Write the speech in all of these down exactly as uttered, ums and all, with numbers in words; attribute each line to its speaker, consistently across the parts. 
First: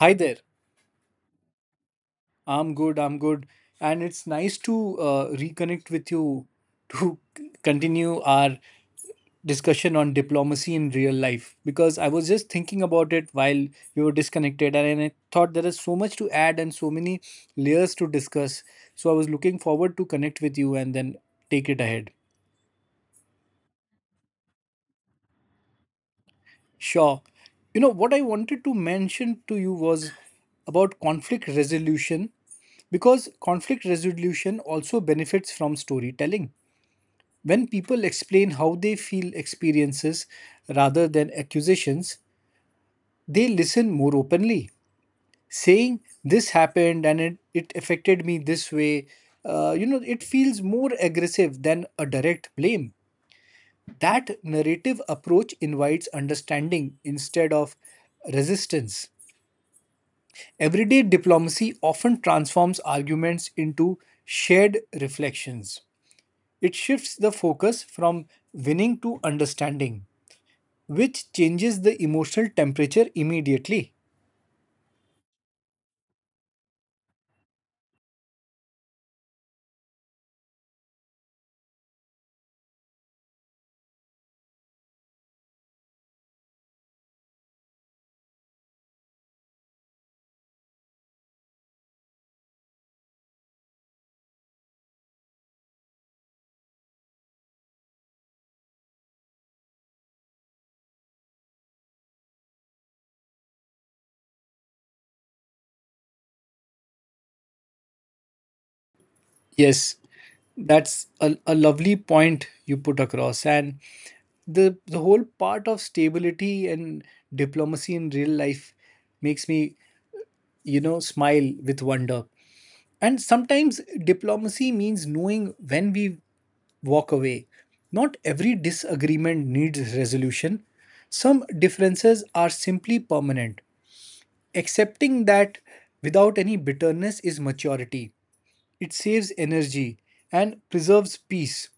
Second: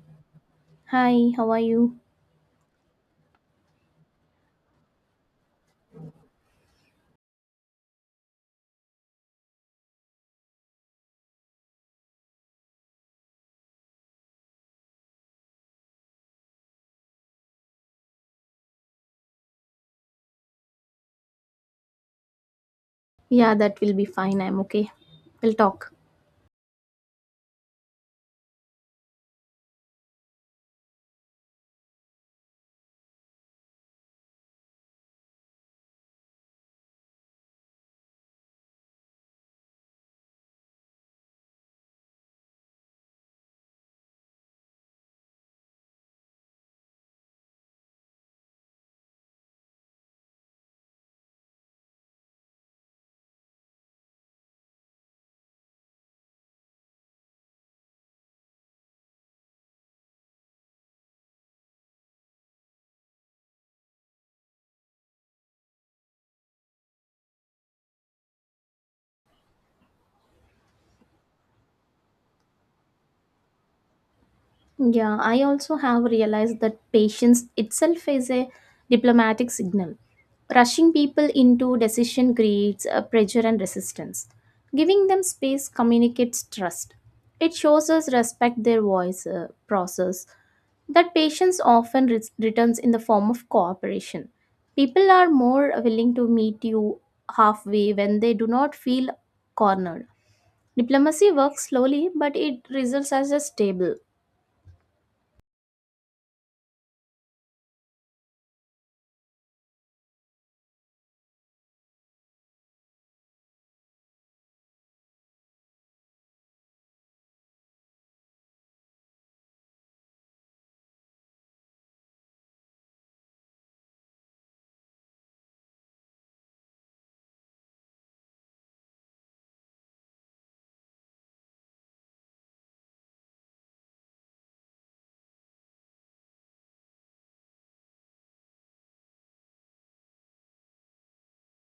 Speaker 1: Hi there.
Speaker 2: Hi, how are you?
Speaker 1: I'm good. I'm good. And it's nice to uh, reconnect with you to c- continue our discussion on diplomacy in real life because I was just thinking about it while we were disconnected and I thought there is so much to add and so many layers to discuss. So I was looking forward to connect with you and then take it ahead.
Speaker 2: Yeah, that will be fine. I'm okay. We'll talk.
Speaker 1: Sure. You know, what I wanted to mention to you was about conflict resolution because conflict resolution also benefits from storytelling. When people explain how they feel experiences rather than accusations, they listen more openly. Saying this happened and it, it affected me this way, uh, you know, it feels more aggressive than a direct blame. That narrative approach invites understanding instead of resistance. Everyday diplomacy often transforms arguments into shared reflections. It shifts the focus from winning to understanding, which changes the emotional temperature immediately.
Speaker 2: Yeah, I also have realized that patience itself is a diplomatic signal. Rushing people into decision creates a pressure and resistance. Giving them space communicates trust. It shows us respect their voice uh, process. That patience often re- returns in the form of cooperation. People are more willing to meet you halfway when they do not feel cornered. Diplomacy works slowly, but it results as a stable.
Speaker 1: Yes, that's a, a lovely point you put across. And the, the whole part of stability and diplomacy in real life makes me, you know, smile with wonder. And sometimes diplomacy means knowing when we walk away. Not every disagreement needs resolution. Some differences are simply permanent. Accepting that without any bitterness is maturity. It saves energy and preserves peace.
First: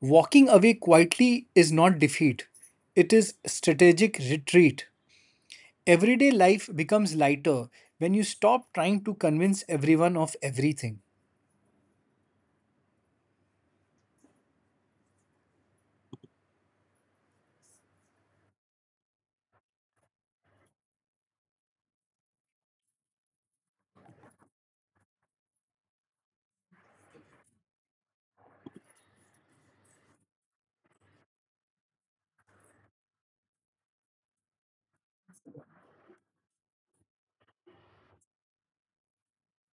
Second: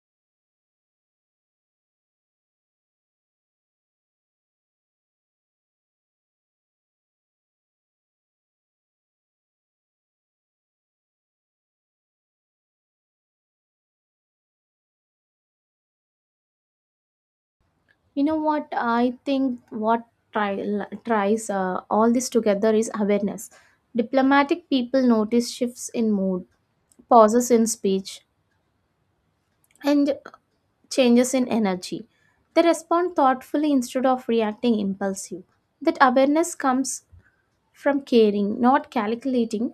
Speaker 1: Walking away quietly is not defeat, it is strategic retreat. Everyday life becomes lighter when you stop trying to convince everyone of everything.
Speaker 2: You know what? I think what try, tries uh, all this together is awareness. Diplomatic people notice shifts in mood, pauses in speech, and changes in energy. They respond thoughtfully instead of reacting impulsive. That awareness comes from caring, not calculating.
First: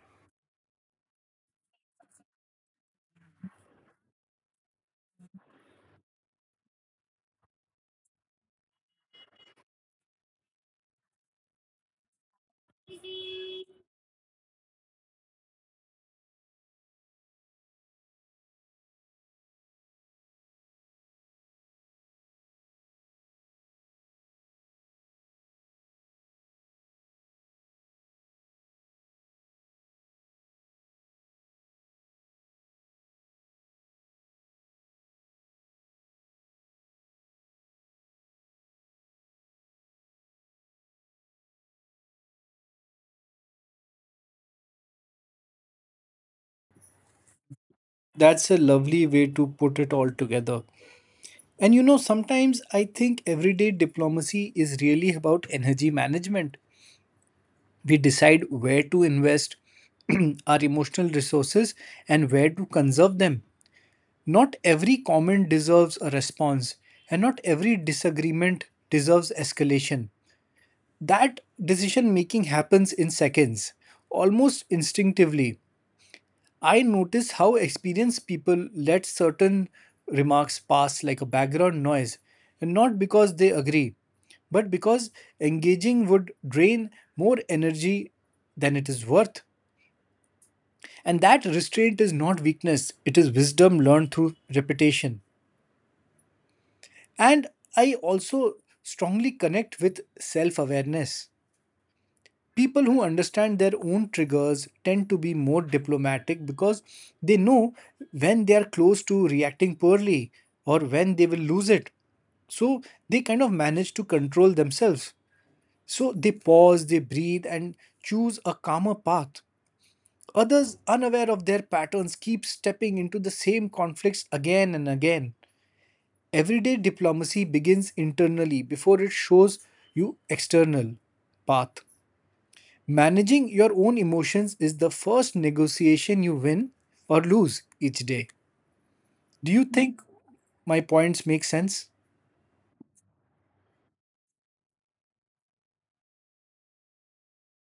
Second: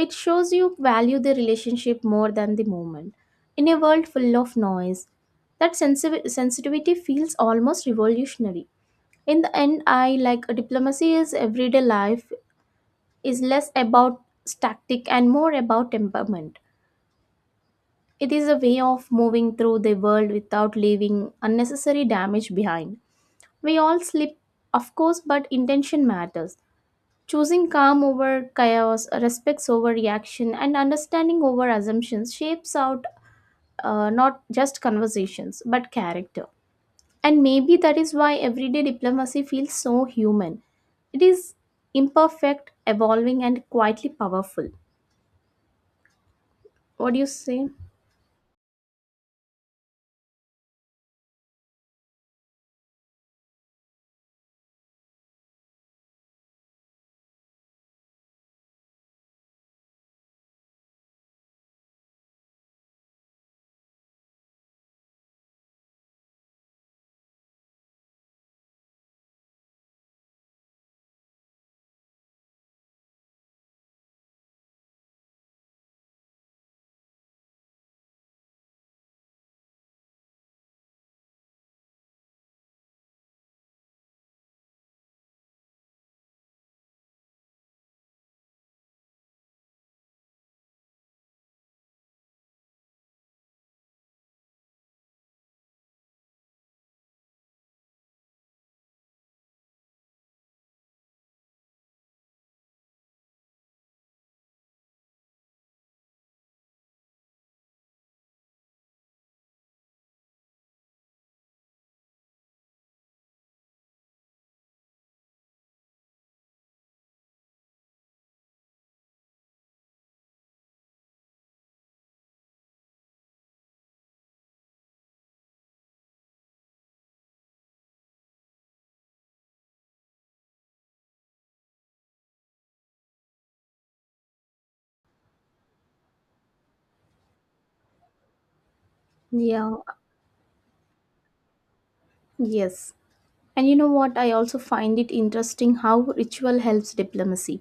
Speaker 2: It shows you value the relationship more than the moment. In a world full of noise, that sensi- sensitivity feels almost revolutionary. In the end, I like diplomacy is everyday life is less about static and more about temperament. It is a way of moving through the world without leaving unnecessary damage behind. We all slip, of course, but intention matters. Choosing calm over chaos, respects over reaction, and understanding over assumptions shapes out, uh, not just conversations but character. And maybe that is why everyday diplomacy feels so human. It is imperfect, evolving, and quietly powerful. What do you say?
Speaker 1: That's a lovely way to put it all together. And you know, sometimes I think everyday diplomacy is really about energy management. We decide where to invest our emotional resources and where to conserve them. Not every comment deserves a response, and not every disagreement deserves escalation. That decision making happens in seconds, almost instinctively. I notice how experienced people let certain remarks pass like a background noise, and not because they agree, but because engaging would drain more energy than it is worth. And that restraint is not weakness, it is wisdom learned through repetition. And I also strongly connect with self awareness. People who understand their own triggers tend to be more diplomatic because they know when they are close to reacting poorly or when they will lose it. So they kind of manage to control themselves. So they pause, they breathe, and choose a calmer path. Others, unaware of their patterns, keep stepping into the same conflicts again and again. Everyday diplomacy begins internally before it shows you external path. Managing your own emotions is the first negotiation you win or lose each day. Do you
Speaker 2: Yeah,
Speaker 1: think my points make sense?
Speaker 2: yes. And you know what? I also find it interesting how ritual helps diplomacy.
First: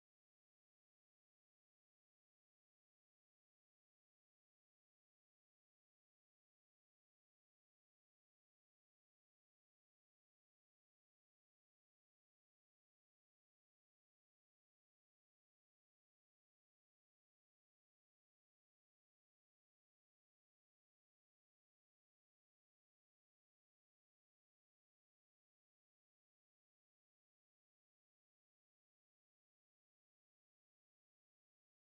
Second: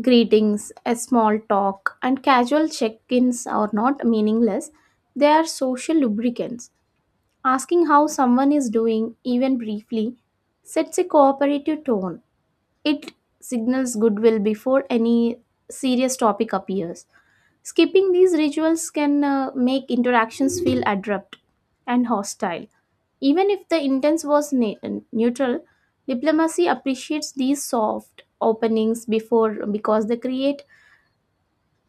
Speaker 2: Greetings, a small talk, and casual check ins are not meaningless. They are social lubricants. Asking how someone is doing, even briefly, sets a cooperative tone. It signals goodwill before any serious topic appears. Skipping these rituals can uh, make interactions feel abrupt and hostile. Even if the intent was ne- neutral, diplomacy appreciates these soft openings before because they create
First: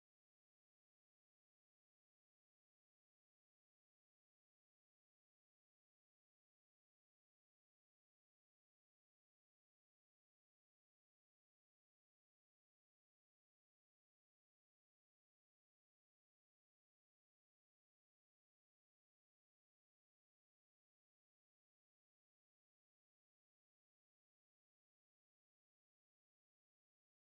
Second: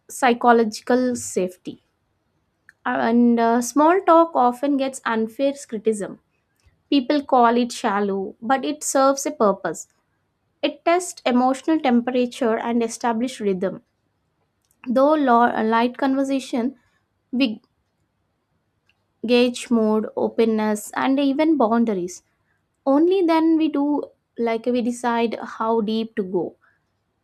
Speaker 2: psychological safety. And uh, small talk often gets unfair criticism. People call it shallow, but it serves a purpose. It tests emotional temperature and establishes rhythm. Though lo- a light conversation, we gauge mood, openness, and even boundaries. Only then we do, like we decide how deep to go.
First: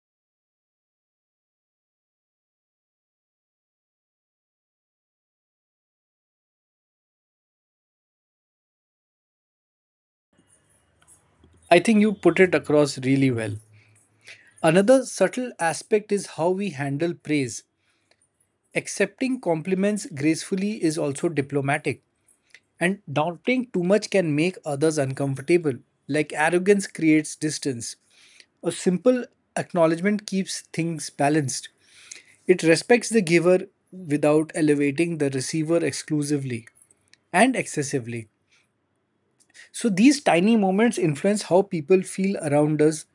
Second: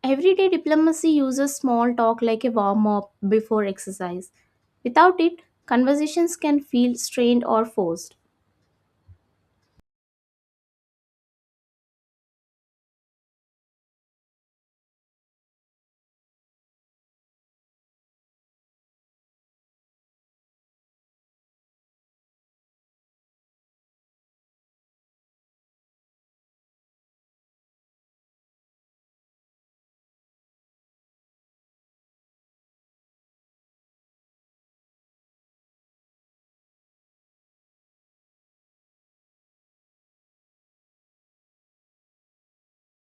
Speaker 2: Everyday diplomacy uses small talk like a warm up before exercise. Without it, conversations can feel strained or forced.
Speaker 1: I think you put it across really well. Another subtle aspect is how we handle praise. Accepting compliments gracefully is also diplomatic. And doubting too much can make others uncomfortable, like arrogance creates distance. A simple acknowledgement keeps things balanced. It respects the giver without elevating the receiver exclusively and excessively. So these tiny moments influence how people feel around us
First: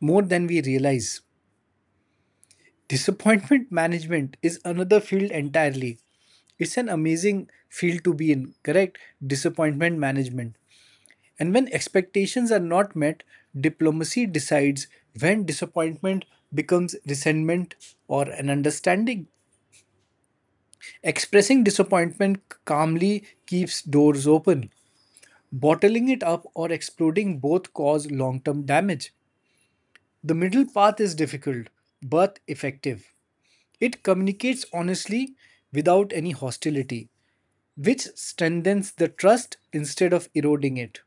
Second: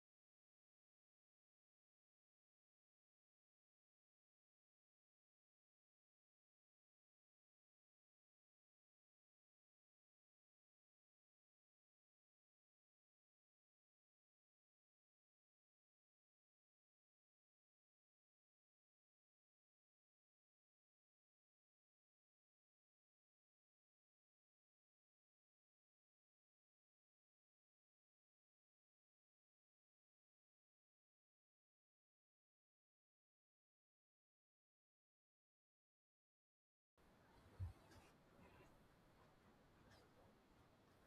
Speaker 1: more than we realize. Disappointment management is another field entirely. It's an amazing field to be in, correct? Disappointment management. And when expectations are not met, diplomacy decides when disappointment becomes resentment or an understanding. Expressing disappointment calmly keeps doors open. Bottling it up or exploding both cause long term damage. The middle path is difficult but effective. It communicates honestly without any hostility, which strengthens the trust instead of eroding it.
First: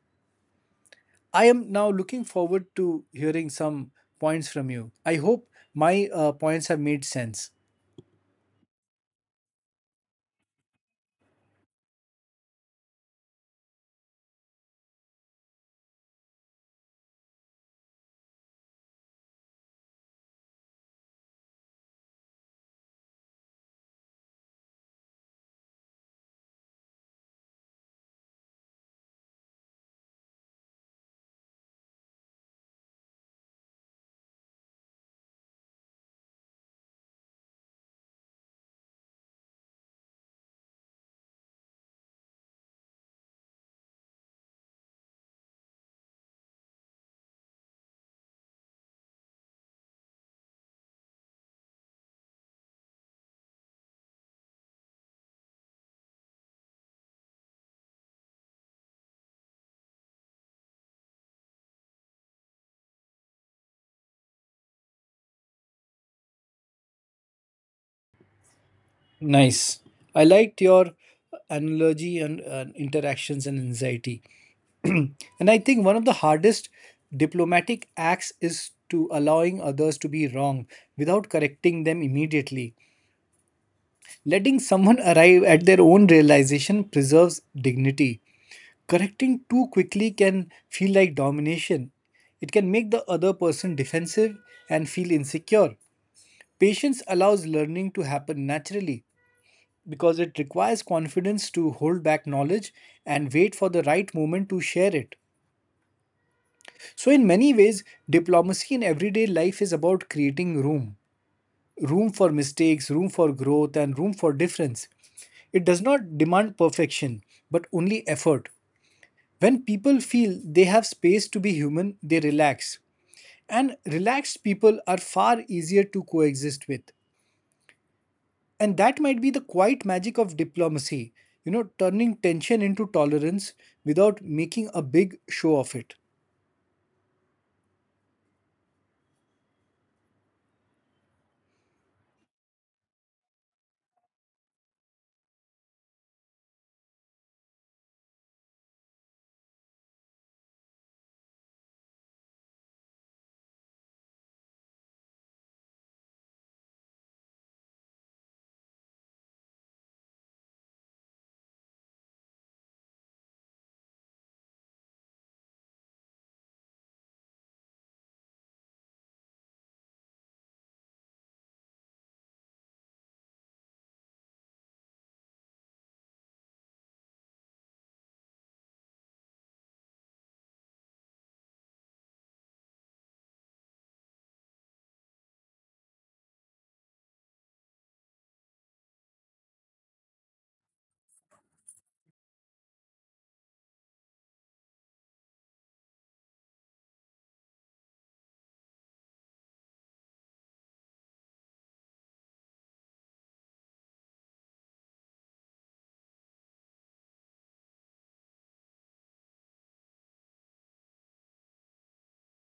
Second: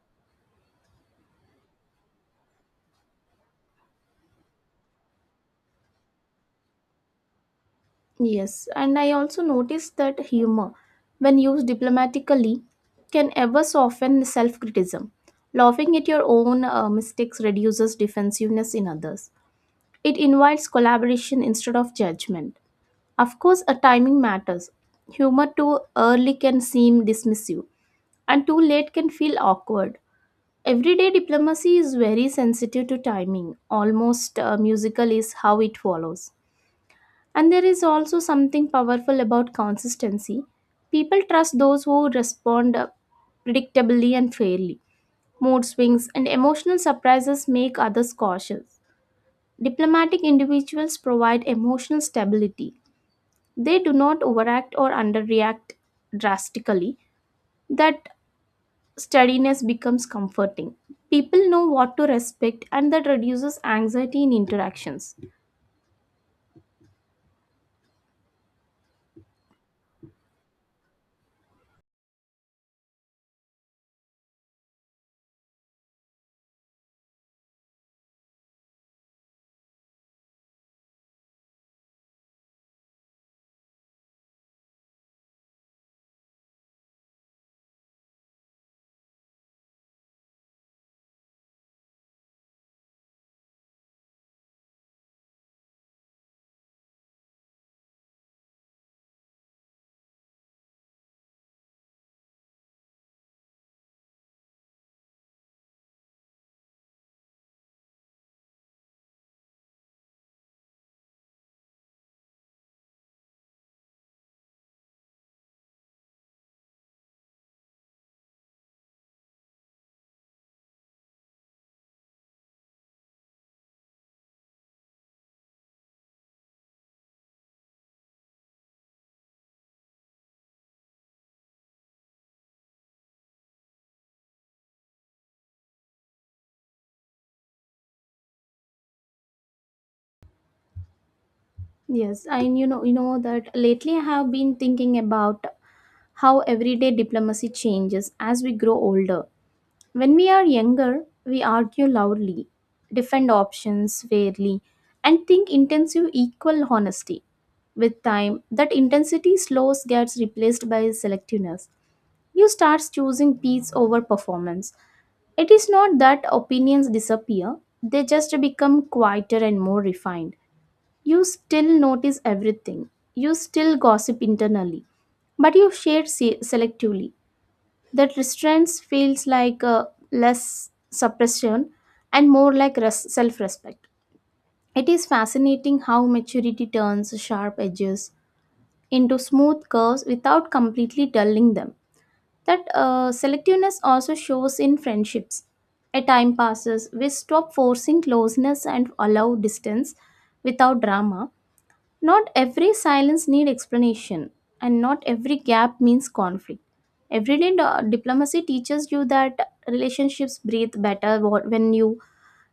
Speaker 1: I am now looking forward to hearing some points from you. I hope my uh, points have made sense.
Speaker 2: Yes, and I also noticed that humor, when used diplomatically, can ever soften self criticism. Laughing at your own uh, mistakes reduces defensiveness in others. It invites collaboration instead of judgment. Of course, a timing matters. Humor too early can seem dismissive, and too late can feel awkward. Everyday diplomacy is very sensitive to timing, almost uh, musical is how it follows. And there is also something powerful about consistency. People trust those who respond uh, predictably and fairly. Mood swings and emotional surprises make others cautious. Diplomatic individuals provide emotional stability. They do not overact or underreact drastically. That steadiness becomes comforting. People know what to respect and that reduces anxiety in interactions.
Speaker 1: Nice. I liked your analogy and uh, interactions and anxiety. and I think one of the hardest diplomatic acts is to allowing others to be wrong without correcting them immediately. Letting someone arrive at their own realization preserves dignity. Correcting too quickly can feel like domination. It can make the other person defensive and feel insecure. Patience allows learning to happen naturally because it requires confidence to hold back knowledge and wait for the right moment to share it. So, in many ways, diplomacy in everyday life is about creating room. Room for mistakes, room for growth, and room for difference. It does not demand perfection, but only effort. When people feel they have space to be human, they relax. And relaxed people are far easier to coexist with. And that might be the quiet magic of diplomacy, you know, turning tension into tolerance without making a big show of it.
Speaker 2: Yes, and you know you know that lately I have been thinking about how everyday diplomacy changes as we grow older. When we are younger, we argue loudly, defend options fairly, and think intensive equal honesty. With time, that intensity slows gets replaced by selectiveness. You start choosing peace over performance. It is not that opinions disappear, they just become quieter and more refined. You still notice everything, you still gossip internally, but you share se- selectively. That restraint feels like, uh, less suppression and more like res- self respect. It is fascinating how maturity turns sharp edges into smooth curves without completely dulling them. That uh, selectiveness also shows in friendships. A time passes, we stop forcing closeness and allow distance without drama. Not every silence needs explanation, and not every gap means conflict. Everyday di- diplomacy teaches you that relationships breathe better wh- when you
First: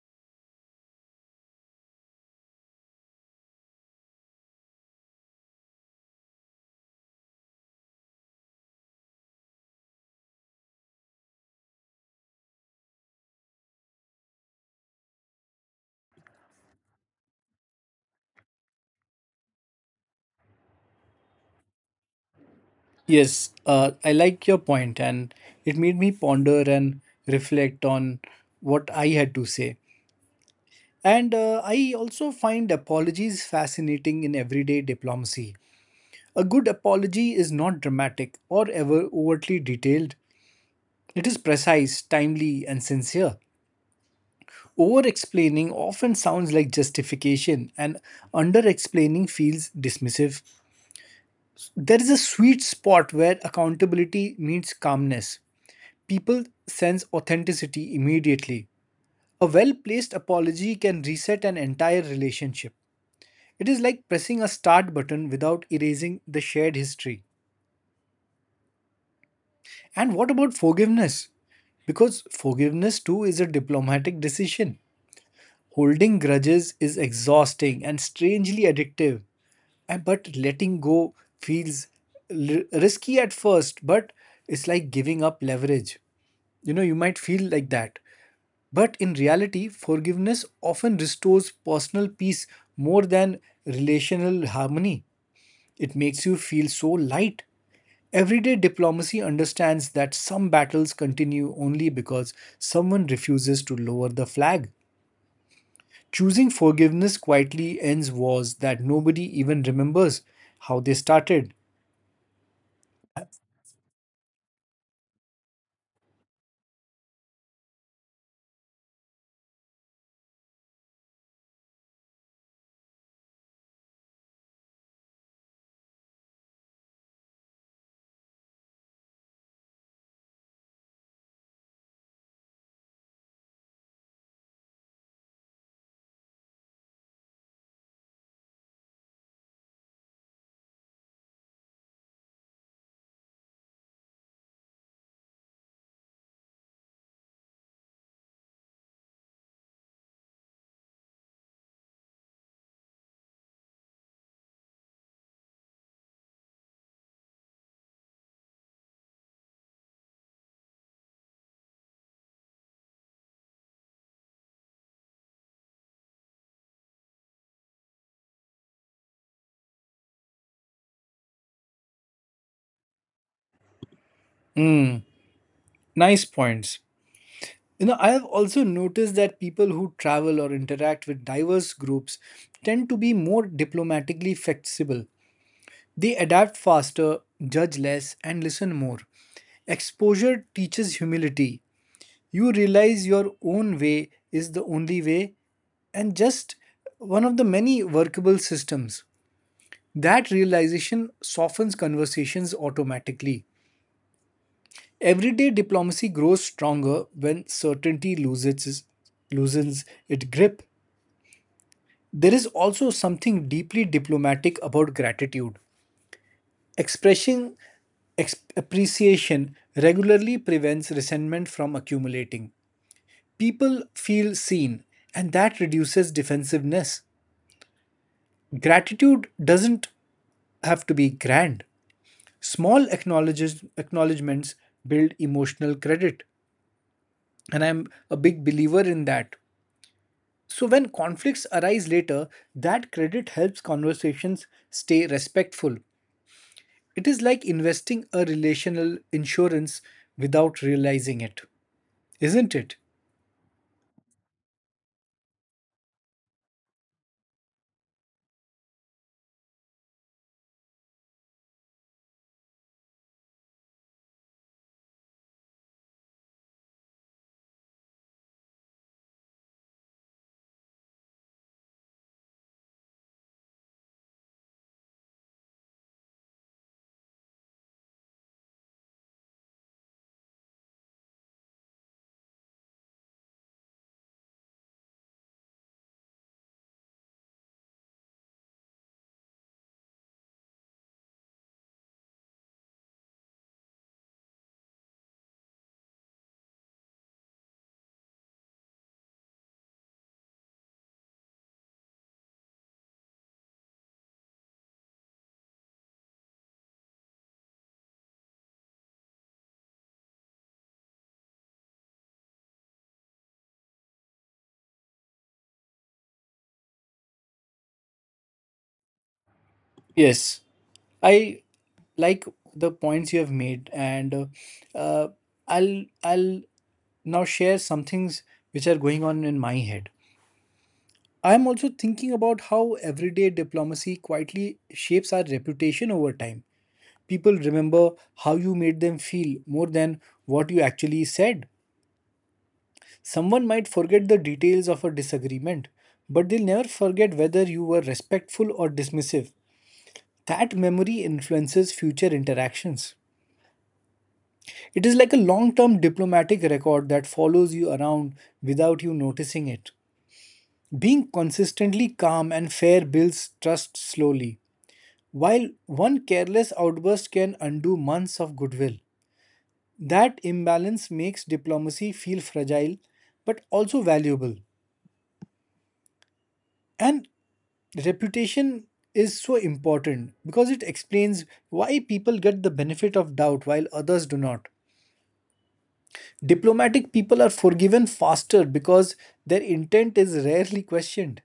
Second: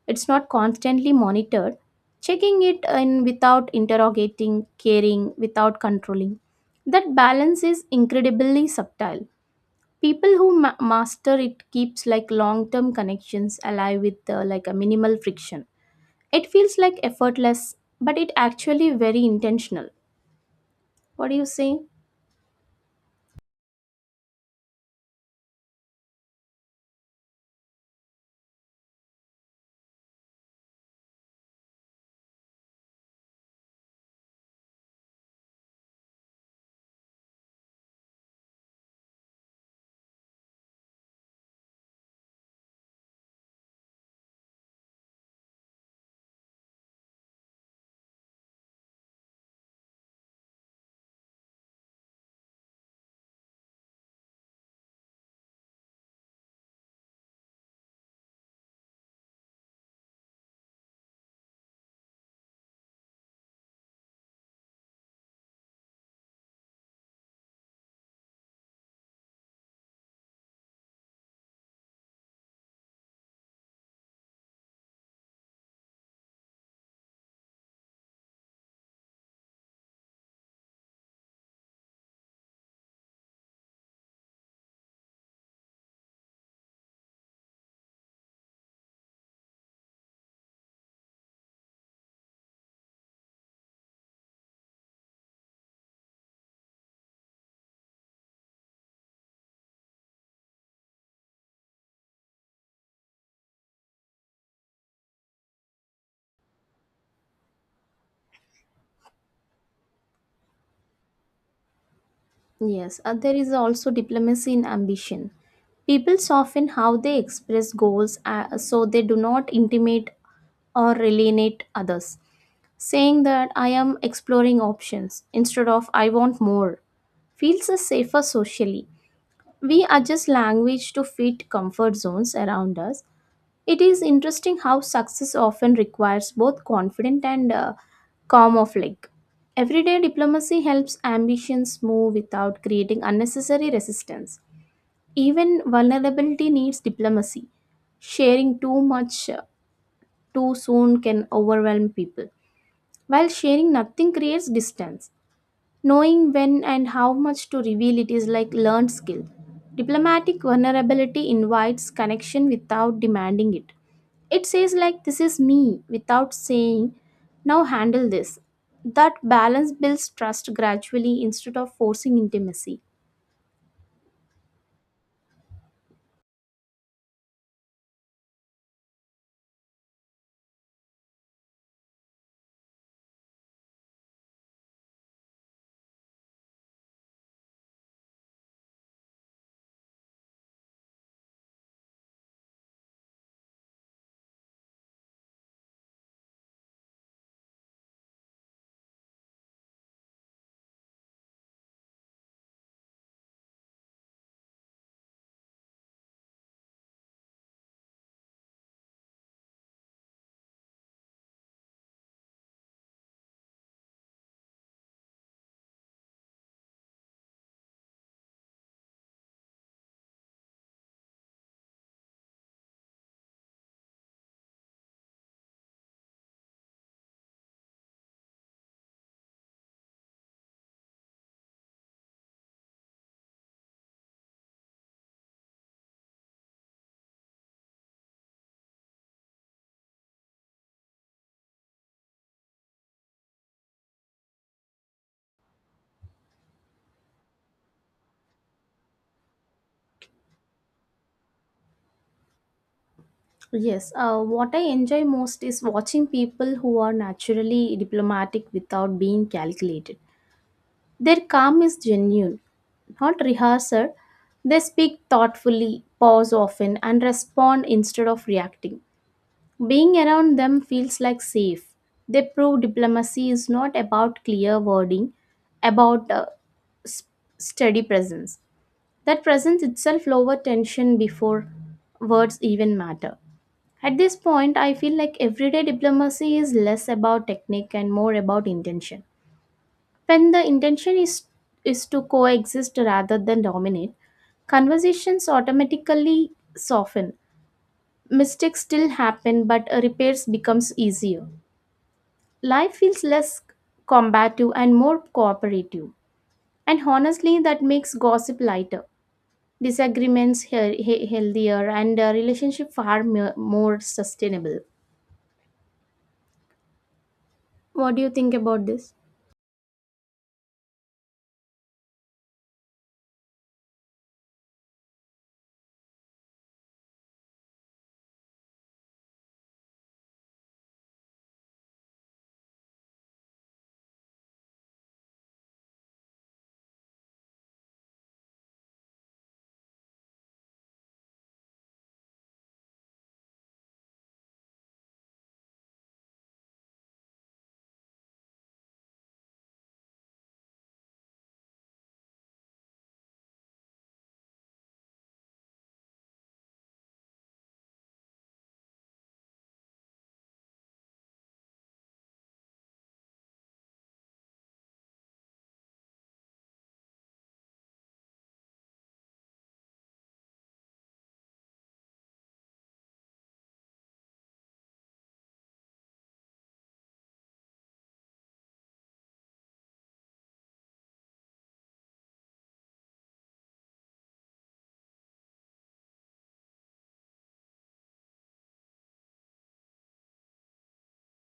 Speaker 2: it's not constantly monitored. Checking it in without interrogating, caring without controlling. That balance is incredibly subtle. People who ma- master it keeps like long term connections alive with, uh, like a minimal friction. It feels like effortless, but it actually very intentional. What do you say?
Speaker 1: Yes, uh, I like your point, and it made me ponder and reflect on what I had to say. And uh, I also find apologies fascinating in everyday diplomacy. A good apology is not dramatic or ever overtly detailed. It is precise, timely, and sincere. Over explaining often sounds like justification, and under explaining feels dismissive. There is a sweet spot where accountability meets calmness. People sense authenticity immediately. A well placed apology can reset an entire relationship. It is like pressing a start button without erasing the shared history. And what about forgiveness? Because forgiveness too is a diplomatic decision. Holding grudges is exhausting and strangely addictive, and- but letting go feels l- risky at first, but it's like giving up leverage. You know, you might feel like that. But in reality, forgiveness often restores personal peace more than relational harmony. It makes you feel so light. Everyday diplomacy understands that some battles continue only because someone refuses to lower the flag. Choosing forgiveness quietly ends wars that nobody even remembers how they started.
Speaker 2: Yes, uh, there is also diplomacy in ambition. People soften how they express goals, uh, so they do not intimate or alienate others. Saying that I am exploring options instead of I want more feels a safer socially. We adjust language to fit comfort zones around us. It is interesting how success often requires both confident and, uh, calm like. Everyday diplomacy helps ambitions move without creating unnecessary resistance. Even vulnerability needs diplomacy. Sharing too much, uh, too soon can overwhelm people, while sharing nothing creates distance. Knowing when and how much to reveal it is like learned skill. Diplomatic vulnerability invites connection without demanding it. It says like this is me without saying now handle this. That balance builds trust gradually instead of forcing intimacy.
Speaker 1: Mm, nice points. You know, I have also noticed that people who travel or interact with diverse groups tend to be more diplomatically flexible. They adapt faster, judge less, and listen more. Exposure teaches humility. You realize your own way is the only way and just one of the many workable systems. That realization softens conversations automatically. Everyday diplomacy grows stronger when certainty loses, loosens its grip. There is also something deeply diplomatic about gratitude. Expressing ex- appreciation regularly prevents resentment from accumulating. People feel seen, and that reduces defensiveness. Gratitude doesn't have to be grand. Small acknowledges, acknowledgements build emotional credit, and I'm a big believer in that. So, when conflicts arise later, that credit helps conversations stay respectful. It is like investing a relational insurance without realizing it. Isn't it?
Speaker 2: Yes, uh, what I enjoy most is watching people who are naturally diplomatic without being calculated. Their calm is genuine, not rehearsed. They speak thoughtfully, pause often, and respond instead of reacting. Being around them feels like safe. They prove diplomacy is not about clear wording, about, uh, s- steady presence. That presence itself lowers tension before words even matter. At this point, I feel like everyday diplomacy is less about technique and more about intention. When the intention is, is to coexist rather than dominate, conversations automatically soften. Mistakes still happen, but repairs becomes easier. Life feels less combative and more cooperative. And honestly, that makes gossip lighter, disagreements he- he- healthier, and, uh, relationship far mo- more sustainable. What do you think about this?
Speaker 1: Yes, I like the points you have made, and uh, I'll I'll now share some things which are going on in my head. I'm also thinking about how everyday diplomacy quietly shapes our reputation over time. People remember how you made them feel more than what you actually said. Someone might forget the details of a disagreement, but they'll never forget whether you were respectful or dismissive. That memory influences future interactions. It is like a long term diplomatic record that follows you around without you noticing it. Being consistently calm and fair builds trust slowly, while one careless outburst can undo months of goodwill. That imbalance makes diplomacy feel fragile but also valuable. And reputation is so important because it explains why people get the benefit of doubt while others do not. Diplomatic people are forgiven faster because their intent is rarely questioned.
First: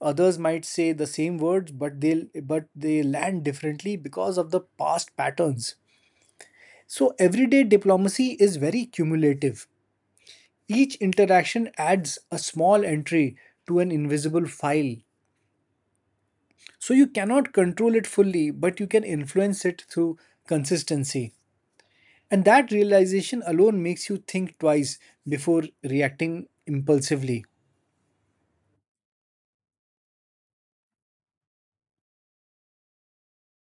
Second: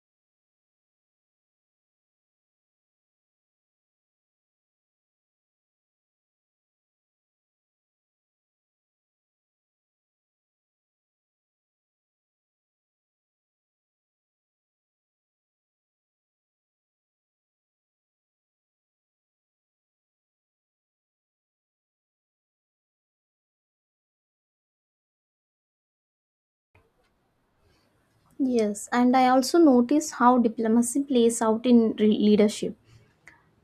Speaker 1: Others might say the same words, but they'll but they land differently because of the past patterns. So everyday diplomacy is very cumulative. Each interaction adds a small entry to an invisible file. So you cannot control it fully, but you can influence it through consistency. And that realization alone makes you think twice before reacting impulsively.
Speaker 2: Yes, and I also notice how diplomacy plays out in re- leadership.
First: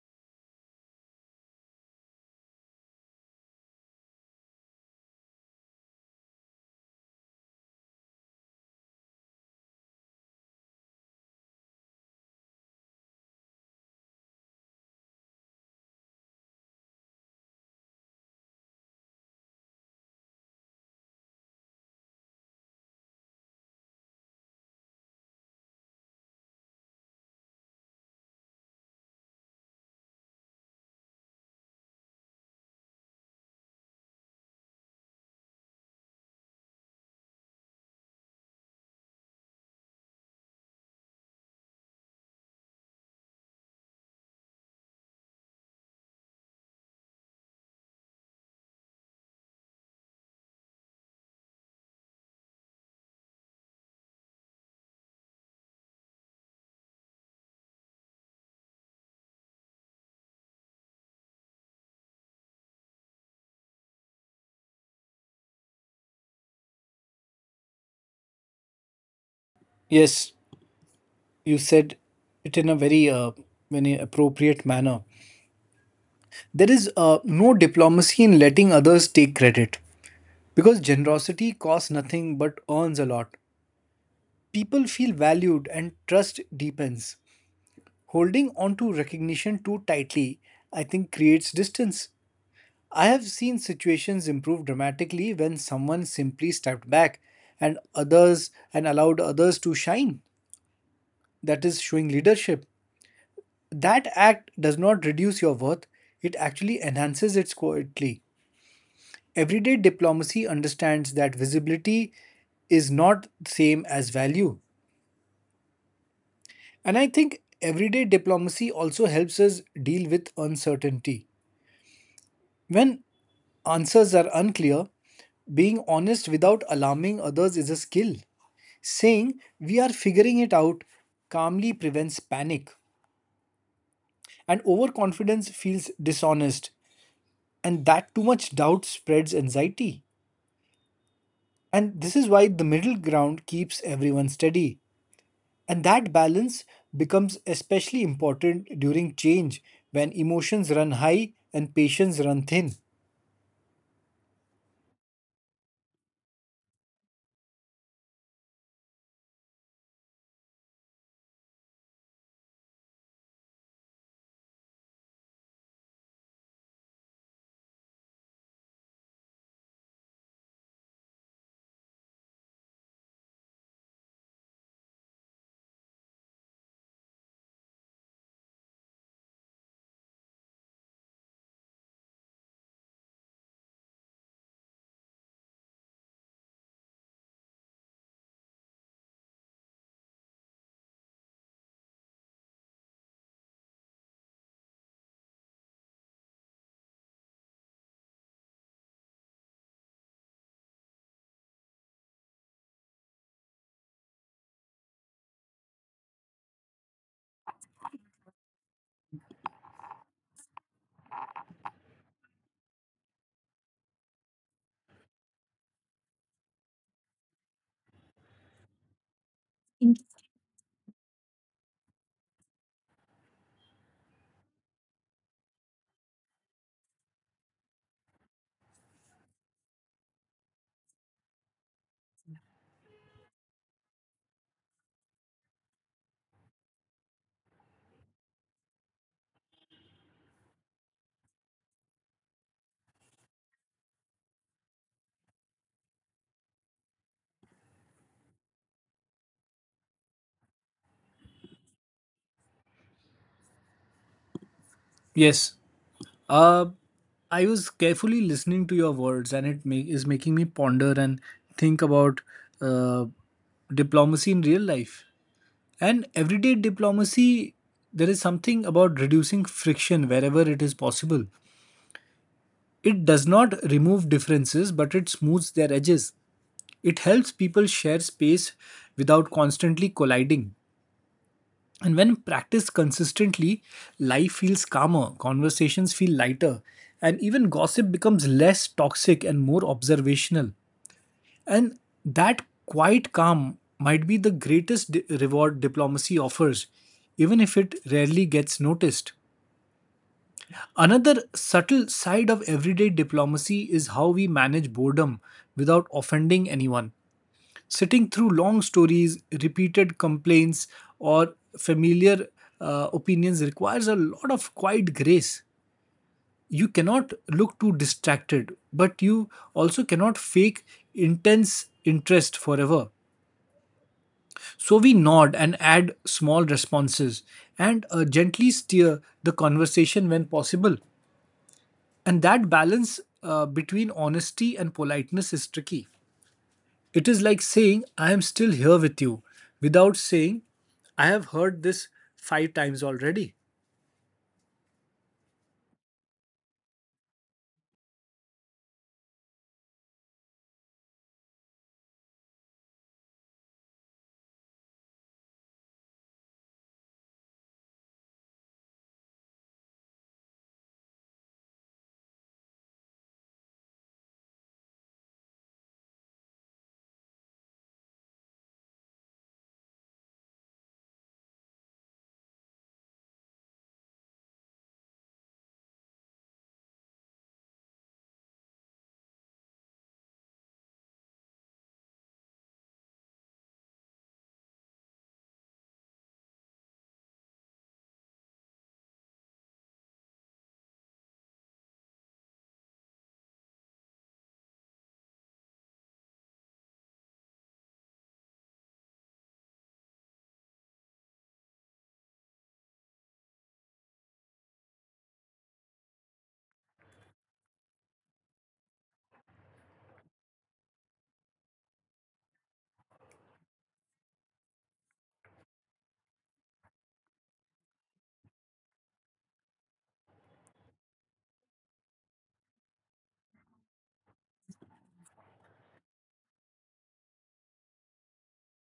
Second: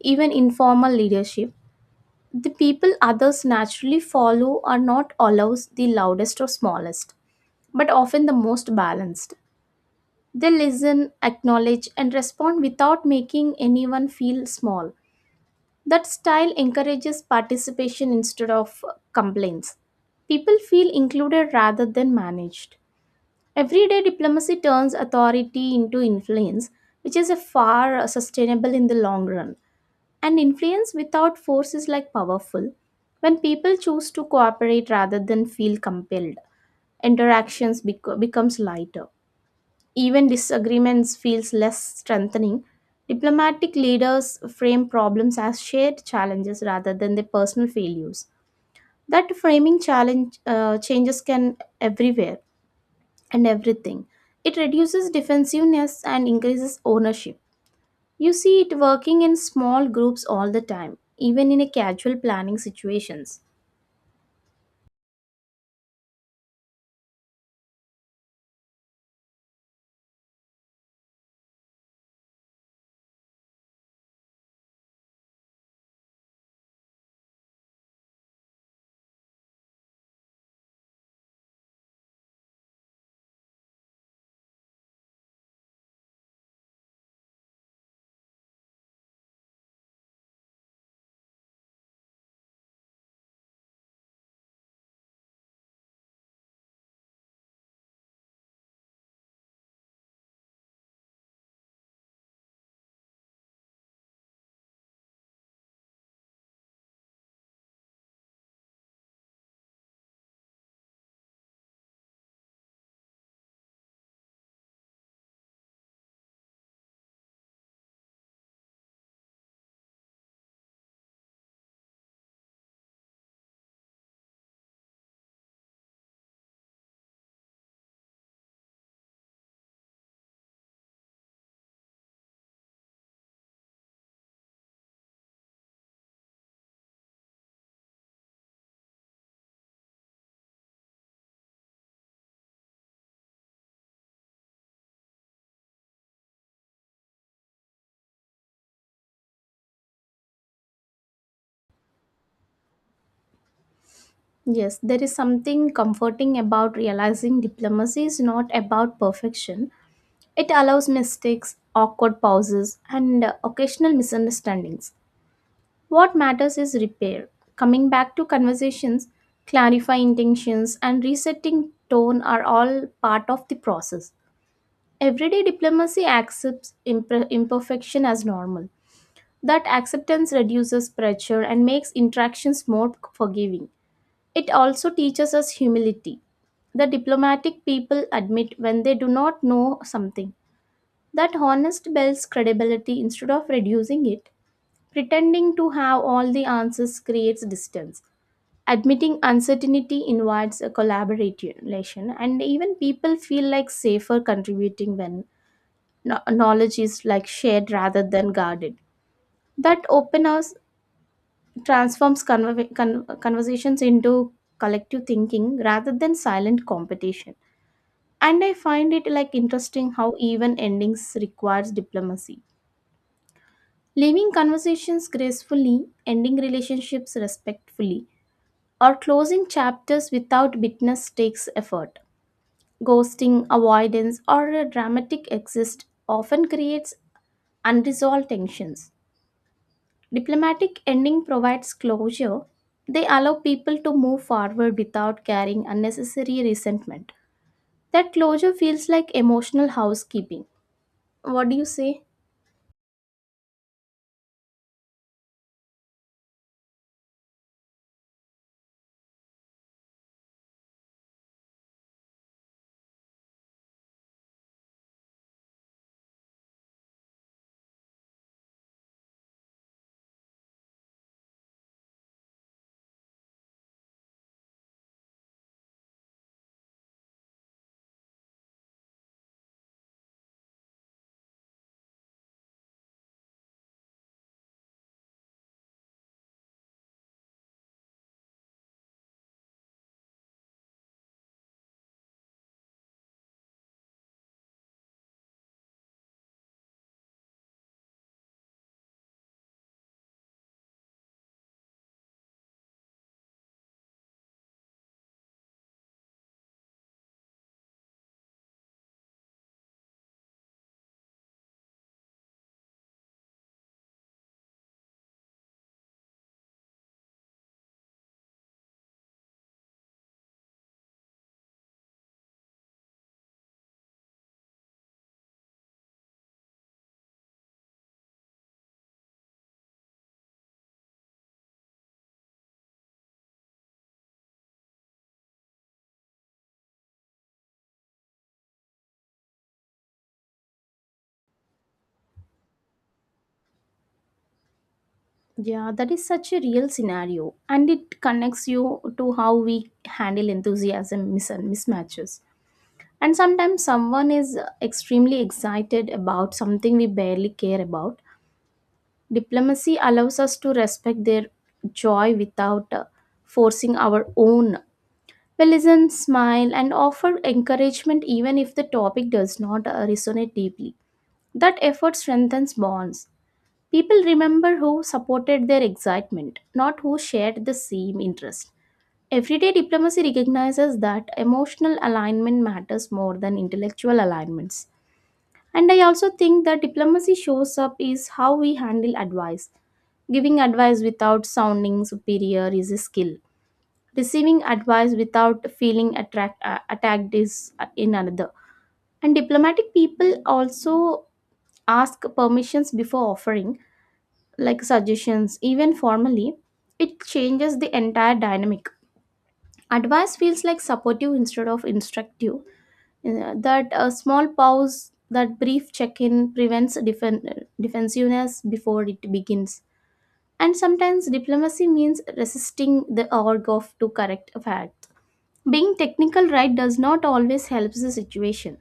Speaker 2: Even informal leadership, the people others naturally follow are not always the loudest or smallest, but often the most balanced. They listen, acknowledge, and respond without making anyone feel small. That style encourages participation instead of complaints. People feel included rather than managed. Everyday diplomacy turns authority into influence, which is a far sustainable in the long run. And influence without force is like powerful. When people choose to cooperate rather than feel compelled, interactions bec- becomes lighter. Even disagreements feels less strengthening. Diplomatic leaders frame problems as shared challenges rather than their personal failures. That framing challenge, uh, changes can everywhere and everything. It reduces defensiveness and increases ownership. You see it working in small groups all the time, even in a casual planning situations.
Speaker 1: Yes, you said it in a very uh, very appropriate manner. There is uh, no diplomacy in letting others take credit because generosity costs nothing but earns a lot. People feel valued and trust deepens. Holding on to recognition too tightly, I think, creates distance. I have seen situations improve dramatically when someone simply stepped back and others and allowed others to shine. That is showing leadership. That act does not reduce your worth, it actually enhances it quietly. Everyday diplomacy understands that visibility is not same as value. And I think everyday diplomacy also helps us deal with uncertainty. When answers are unclear, being honest without alarming others is a skill. Saying we are figuring it out calmly prevents panic, and overconfidence feels dishonest, and that too much doubt spreads anxiety. And this is why the middle ground keeps everyone steady. And that balance becomes especially important during change when emotions run high and patience run thin.
Speaker 2: Yes, there is something comforting about realizing diplomacy is not about perfection. It allows mistakes, awkward pauses, and, uh, occasional misunderstandings. What matters is repair, coming back to conversations, clarifying intentions, and resetting tone are all part of the process. Everyday diplomacy accepts imper- imperfection as normal. That acceptance reduces pressure and makes interactions more forgiving. It also teaches us humility. The diplomatic people admit when they do not know something. That honest builds credibility instead of reducing it. Pretending to have all the answers creates distance. Admitting uncertainty invites a collaboration, and even people feel like safer contributing when kno- knowledge is like shared rather than guarded. That openness transforms conver- con- conversations into collective thinking rather than silent competition. And I find it like interesting how even endings requires diplomacy. Leaving conversations gracefully, ending relationships respectfully, or closing chapters without bitterness takes effort. Ghosting avoidance or a dramatic exit often creates unresolved tensions. Diplomatic ending provides closure. They allow people to move forward without carrying unnecessary resentment. That closure feels like emotional housekeeping. What do you say?
Speaker 1: Yes. Uh, I was carefully listening to your words, and it ma- is making me ponder and think about uh, diplomacy in real life. And everyday diplomacy, there is something about reducing friction wherever it is possible. It does not remove differences, but it smooths their edges. It helps people share space without constantly colliding. And when practiced consistently, life feels calmer, conversations feel lighter, and even gossip becomes less toxic and more observational. And that quiet calm might be the greatest di- reward diplomacy offers, even if it rarely gets noticed. Another subtle side of everyday diplomacy is how we manage boredom without offending anyone. Sitting through long stories, repeated complaints, or familiar uh, opinions requires a lot of quiet grace. You cannot look too distracted, but you also cannot fake intense interest forever. So we nod and add small responses and uh, gently steer the conversation when possible. And that balance uh, between honesty and politeness is tricky. It is like saying, I am still here with you, without saying, I have heard this five times already.
Speaker 2: Yeah, that is such a real scenario, and it connects you to how we handle enthusiasm mis- mismatches. And sometimes someone is extremely excited about something we barely care about. Diplomacy allows us to respect their joy without, uh, forcing our own. We listen, smile, and offer encouragement even if the topic does not, uh, resonate deeply. That effort strengthens bonds. People remember who supported their excitement, not who shared the same interest. Everyday diplomacy recognizes that emotional alignment matters more than intellectual alignments. And I also think that diplomacy shows up is how we handle advice. Giving advice without sounding superior is a skill. Receiving advice without feeling attract, uh, attacked is, uh, in another. And diplomatic people also ask permissions before offering, like suggestions, even formally. It changes the entire dynamic. Advice feels like supportive instead of instructive. Uh, That a small pause, that brief check in prevents defen- uh, defensiveness before it begins. And sometimes diplomacy means resisting the urge of to correct a fact. Being technical right does not always help the situation.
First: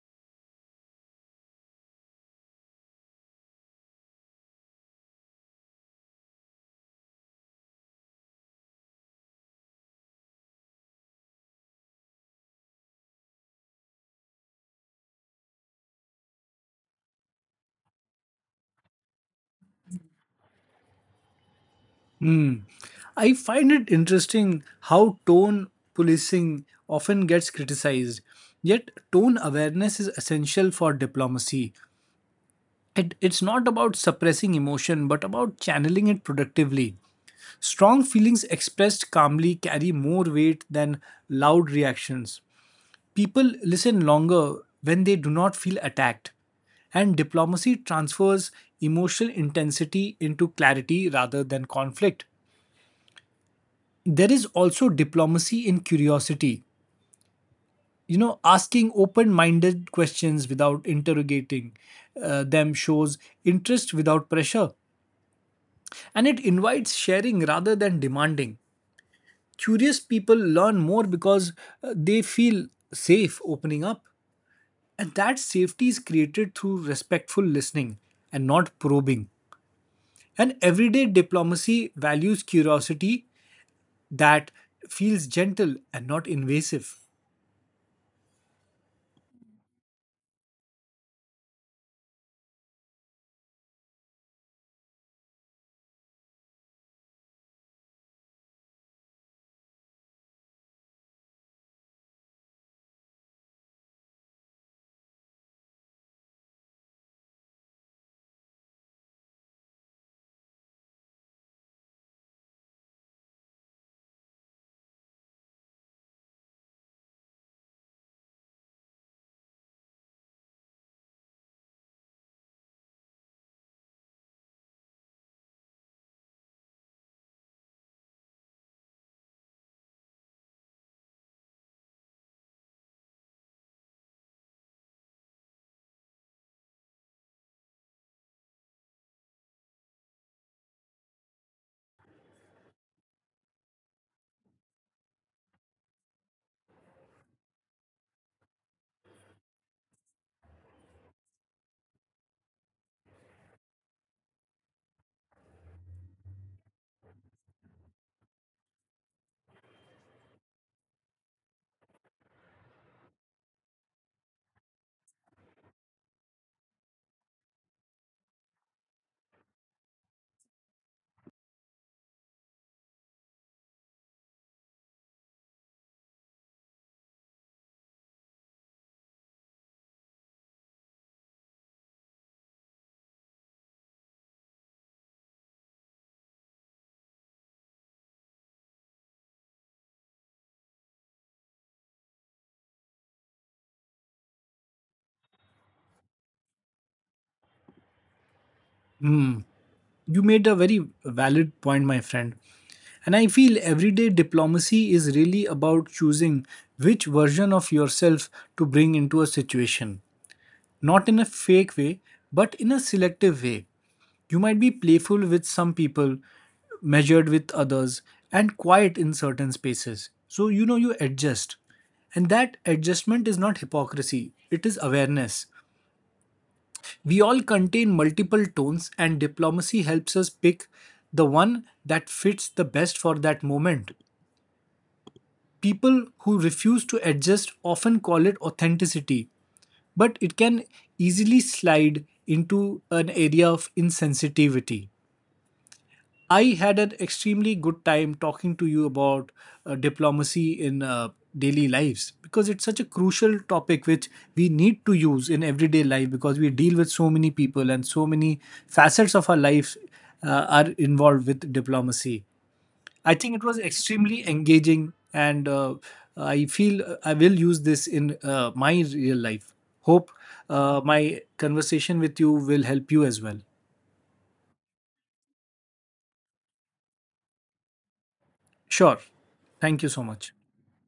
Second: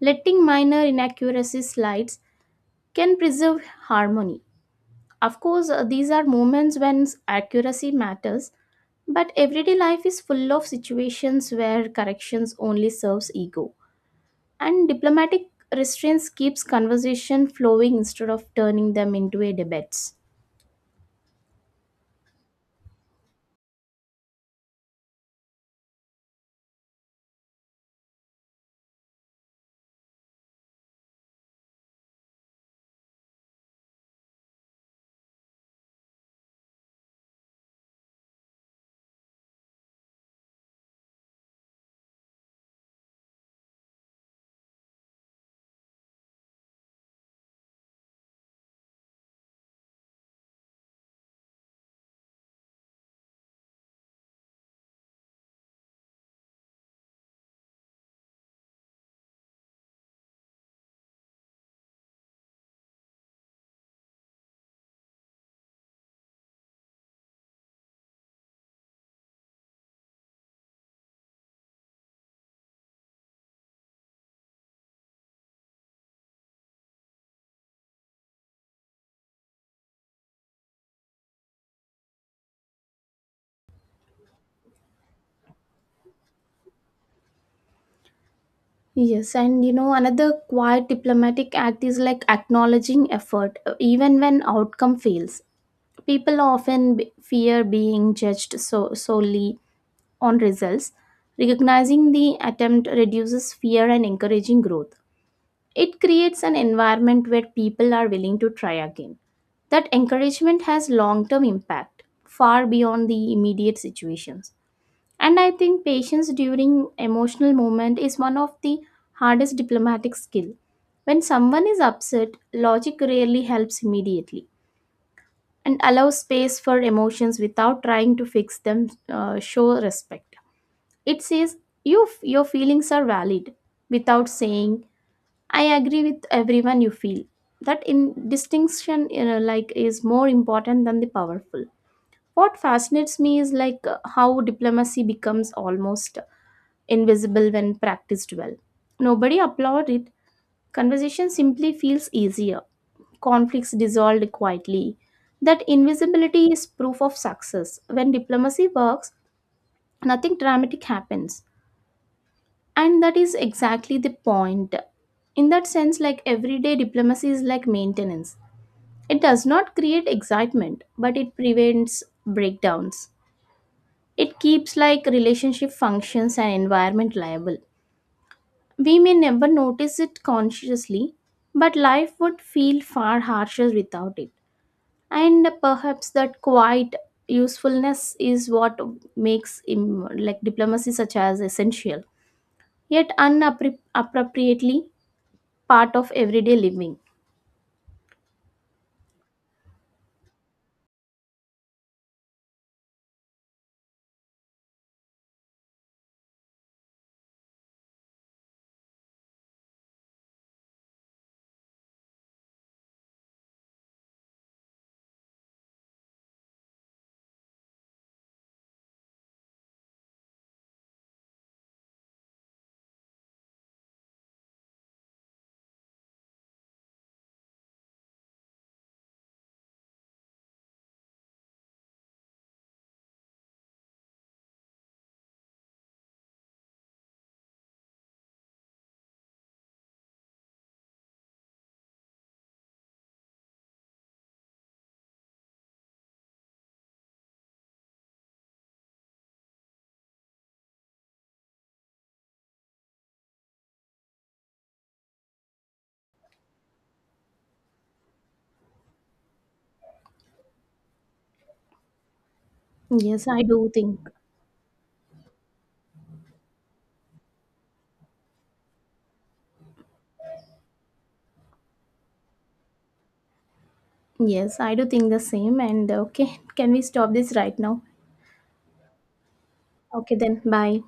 Speaker 2: Letting minor inaccuracies slide can preserve harmony. Of course, uh, these are moments when accuracy matters, but everyday life is full of situations where corrections only serves ego. And diplomatic restraints keeps conversation flowing instead of turning them into a debates.
Speaker 1: I find it interesting how tone policing often gets criticized. Yet, tone awareness is essential for diplomacy. It, it's not about suppressing emotion, but about channeling it productively. Strong feelings expressed calmly carry more weight than loud reactions. People listen longer when they do not feel attacked, and diplomacy transfers emotional intensity into clarity rather than conflict. There is also diplomacy in curiosity, you know, asking open minded questions without interrogating uh, them shows interest without pressure, and it invites sharing rather than demanding. Curious people learn more because uh, they feel safe opening up. And that safety is created through respectful listening and not probing. And everyday diplomacy values curiosity that feels gentle and not invasive.
Speaker 2: Yes, and you know, another quiet diplomatic act is like acknowledging effort, uh, even when outcome fails. People often b- fear being judged so- solely on results. Recognizing the attempt reduces fear and encouraging growth. It creates an environment where people are willing to try again. That encouragement has long term impact, far beyond the immediate situations. And I think patience during emotional moment is one of the hardest diplomatic skill. When someone is upset, logic rarely helps immediately and allow space for emotions without trying to fix them, uh, show respect. It says you your feelings are valid without saying I agree with everyone you feel. That in distinction, you know, like is more important than the powerful. What fascinates me is like, uh, how diplomacy becomes almost invisible when practiced well. Nobody applaud it. Conversation simply feels easier. Conflicts dissolved quietly. That invisibility is proof of success. When diplomacy works, nothing dramatic happens. And that is exactly the point. In that sense, like everyday diplomacy is like maintenance. It does not create excitement, but it prevents breakdowns. It keeps like relationship functions and environment liable. We may never notice it consciously, but life would feel far harsher without it. And perhaps that quiet usefulness is what makes im- like diplomacy such as essential, yet unappropriately part of everyday living.
Speaker 1: Hmm. You made a very valid point, my friend. And I feel everyday diplomacy is really about choosing which version of yourself to bring into a situation. Not in a fake way, but in a selective way. You might be playful with some people, measured with others, and quiet in certain spaces. So, you know, you adjust. And that adjustment is not hypocrisy, it is awareness. We all contain multiple tones, and diplomacy helps us pick the one that fits the best for that moment. People who refuse to adjust often call it authenticity, but it can easily slide into an area of insensitivity. I had an extremely good time talking to you about uh, diplomacy in uh, daily lives because it's such a crucial topic which we need to use in everyday life because we deal with so many people and so many facets of our lives uh, are involved with diplomacy. I
Speaker 2: Yes,
Speaker 1: think
Speaker 2: I
Speaker 1: it was
Speaker 2: do think.
Speaker 1: extremely engaging and uh, I feel uh, I will use this in uh, my real life. Hope uh, my conversation with you will help you as well.
Speaker 2: Yes, I do think the same. And okay, can we stop this right now?
Speaker 1: Sure. Thank you so
Speaker 2: Okay,
Speaker 1: much.
Speaker 2: then, bye.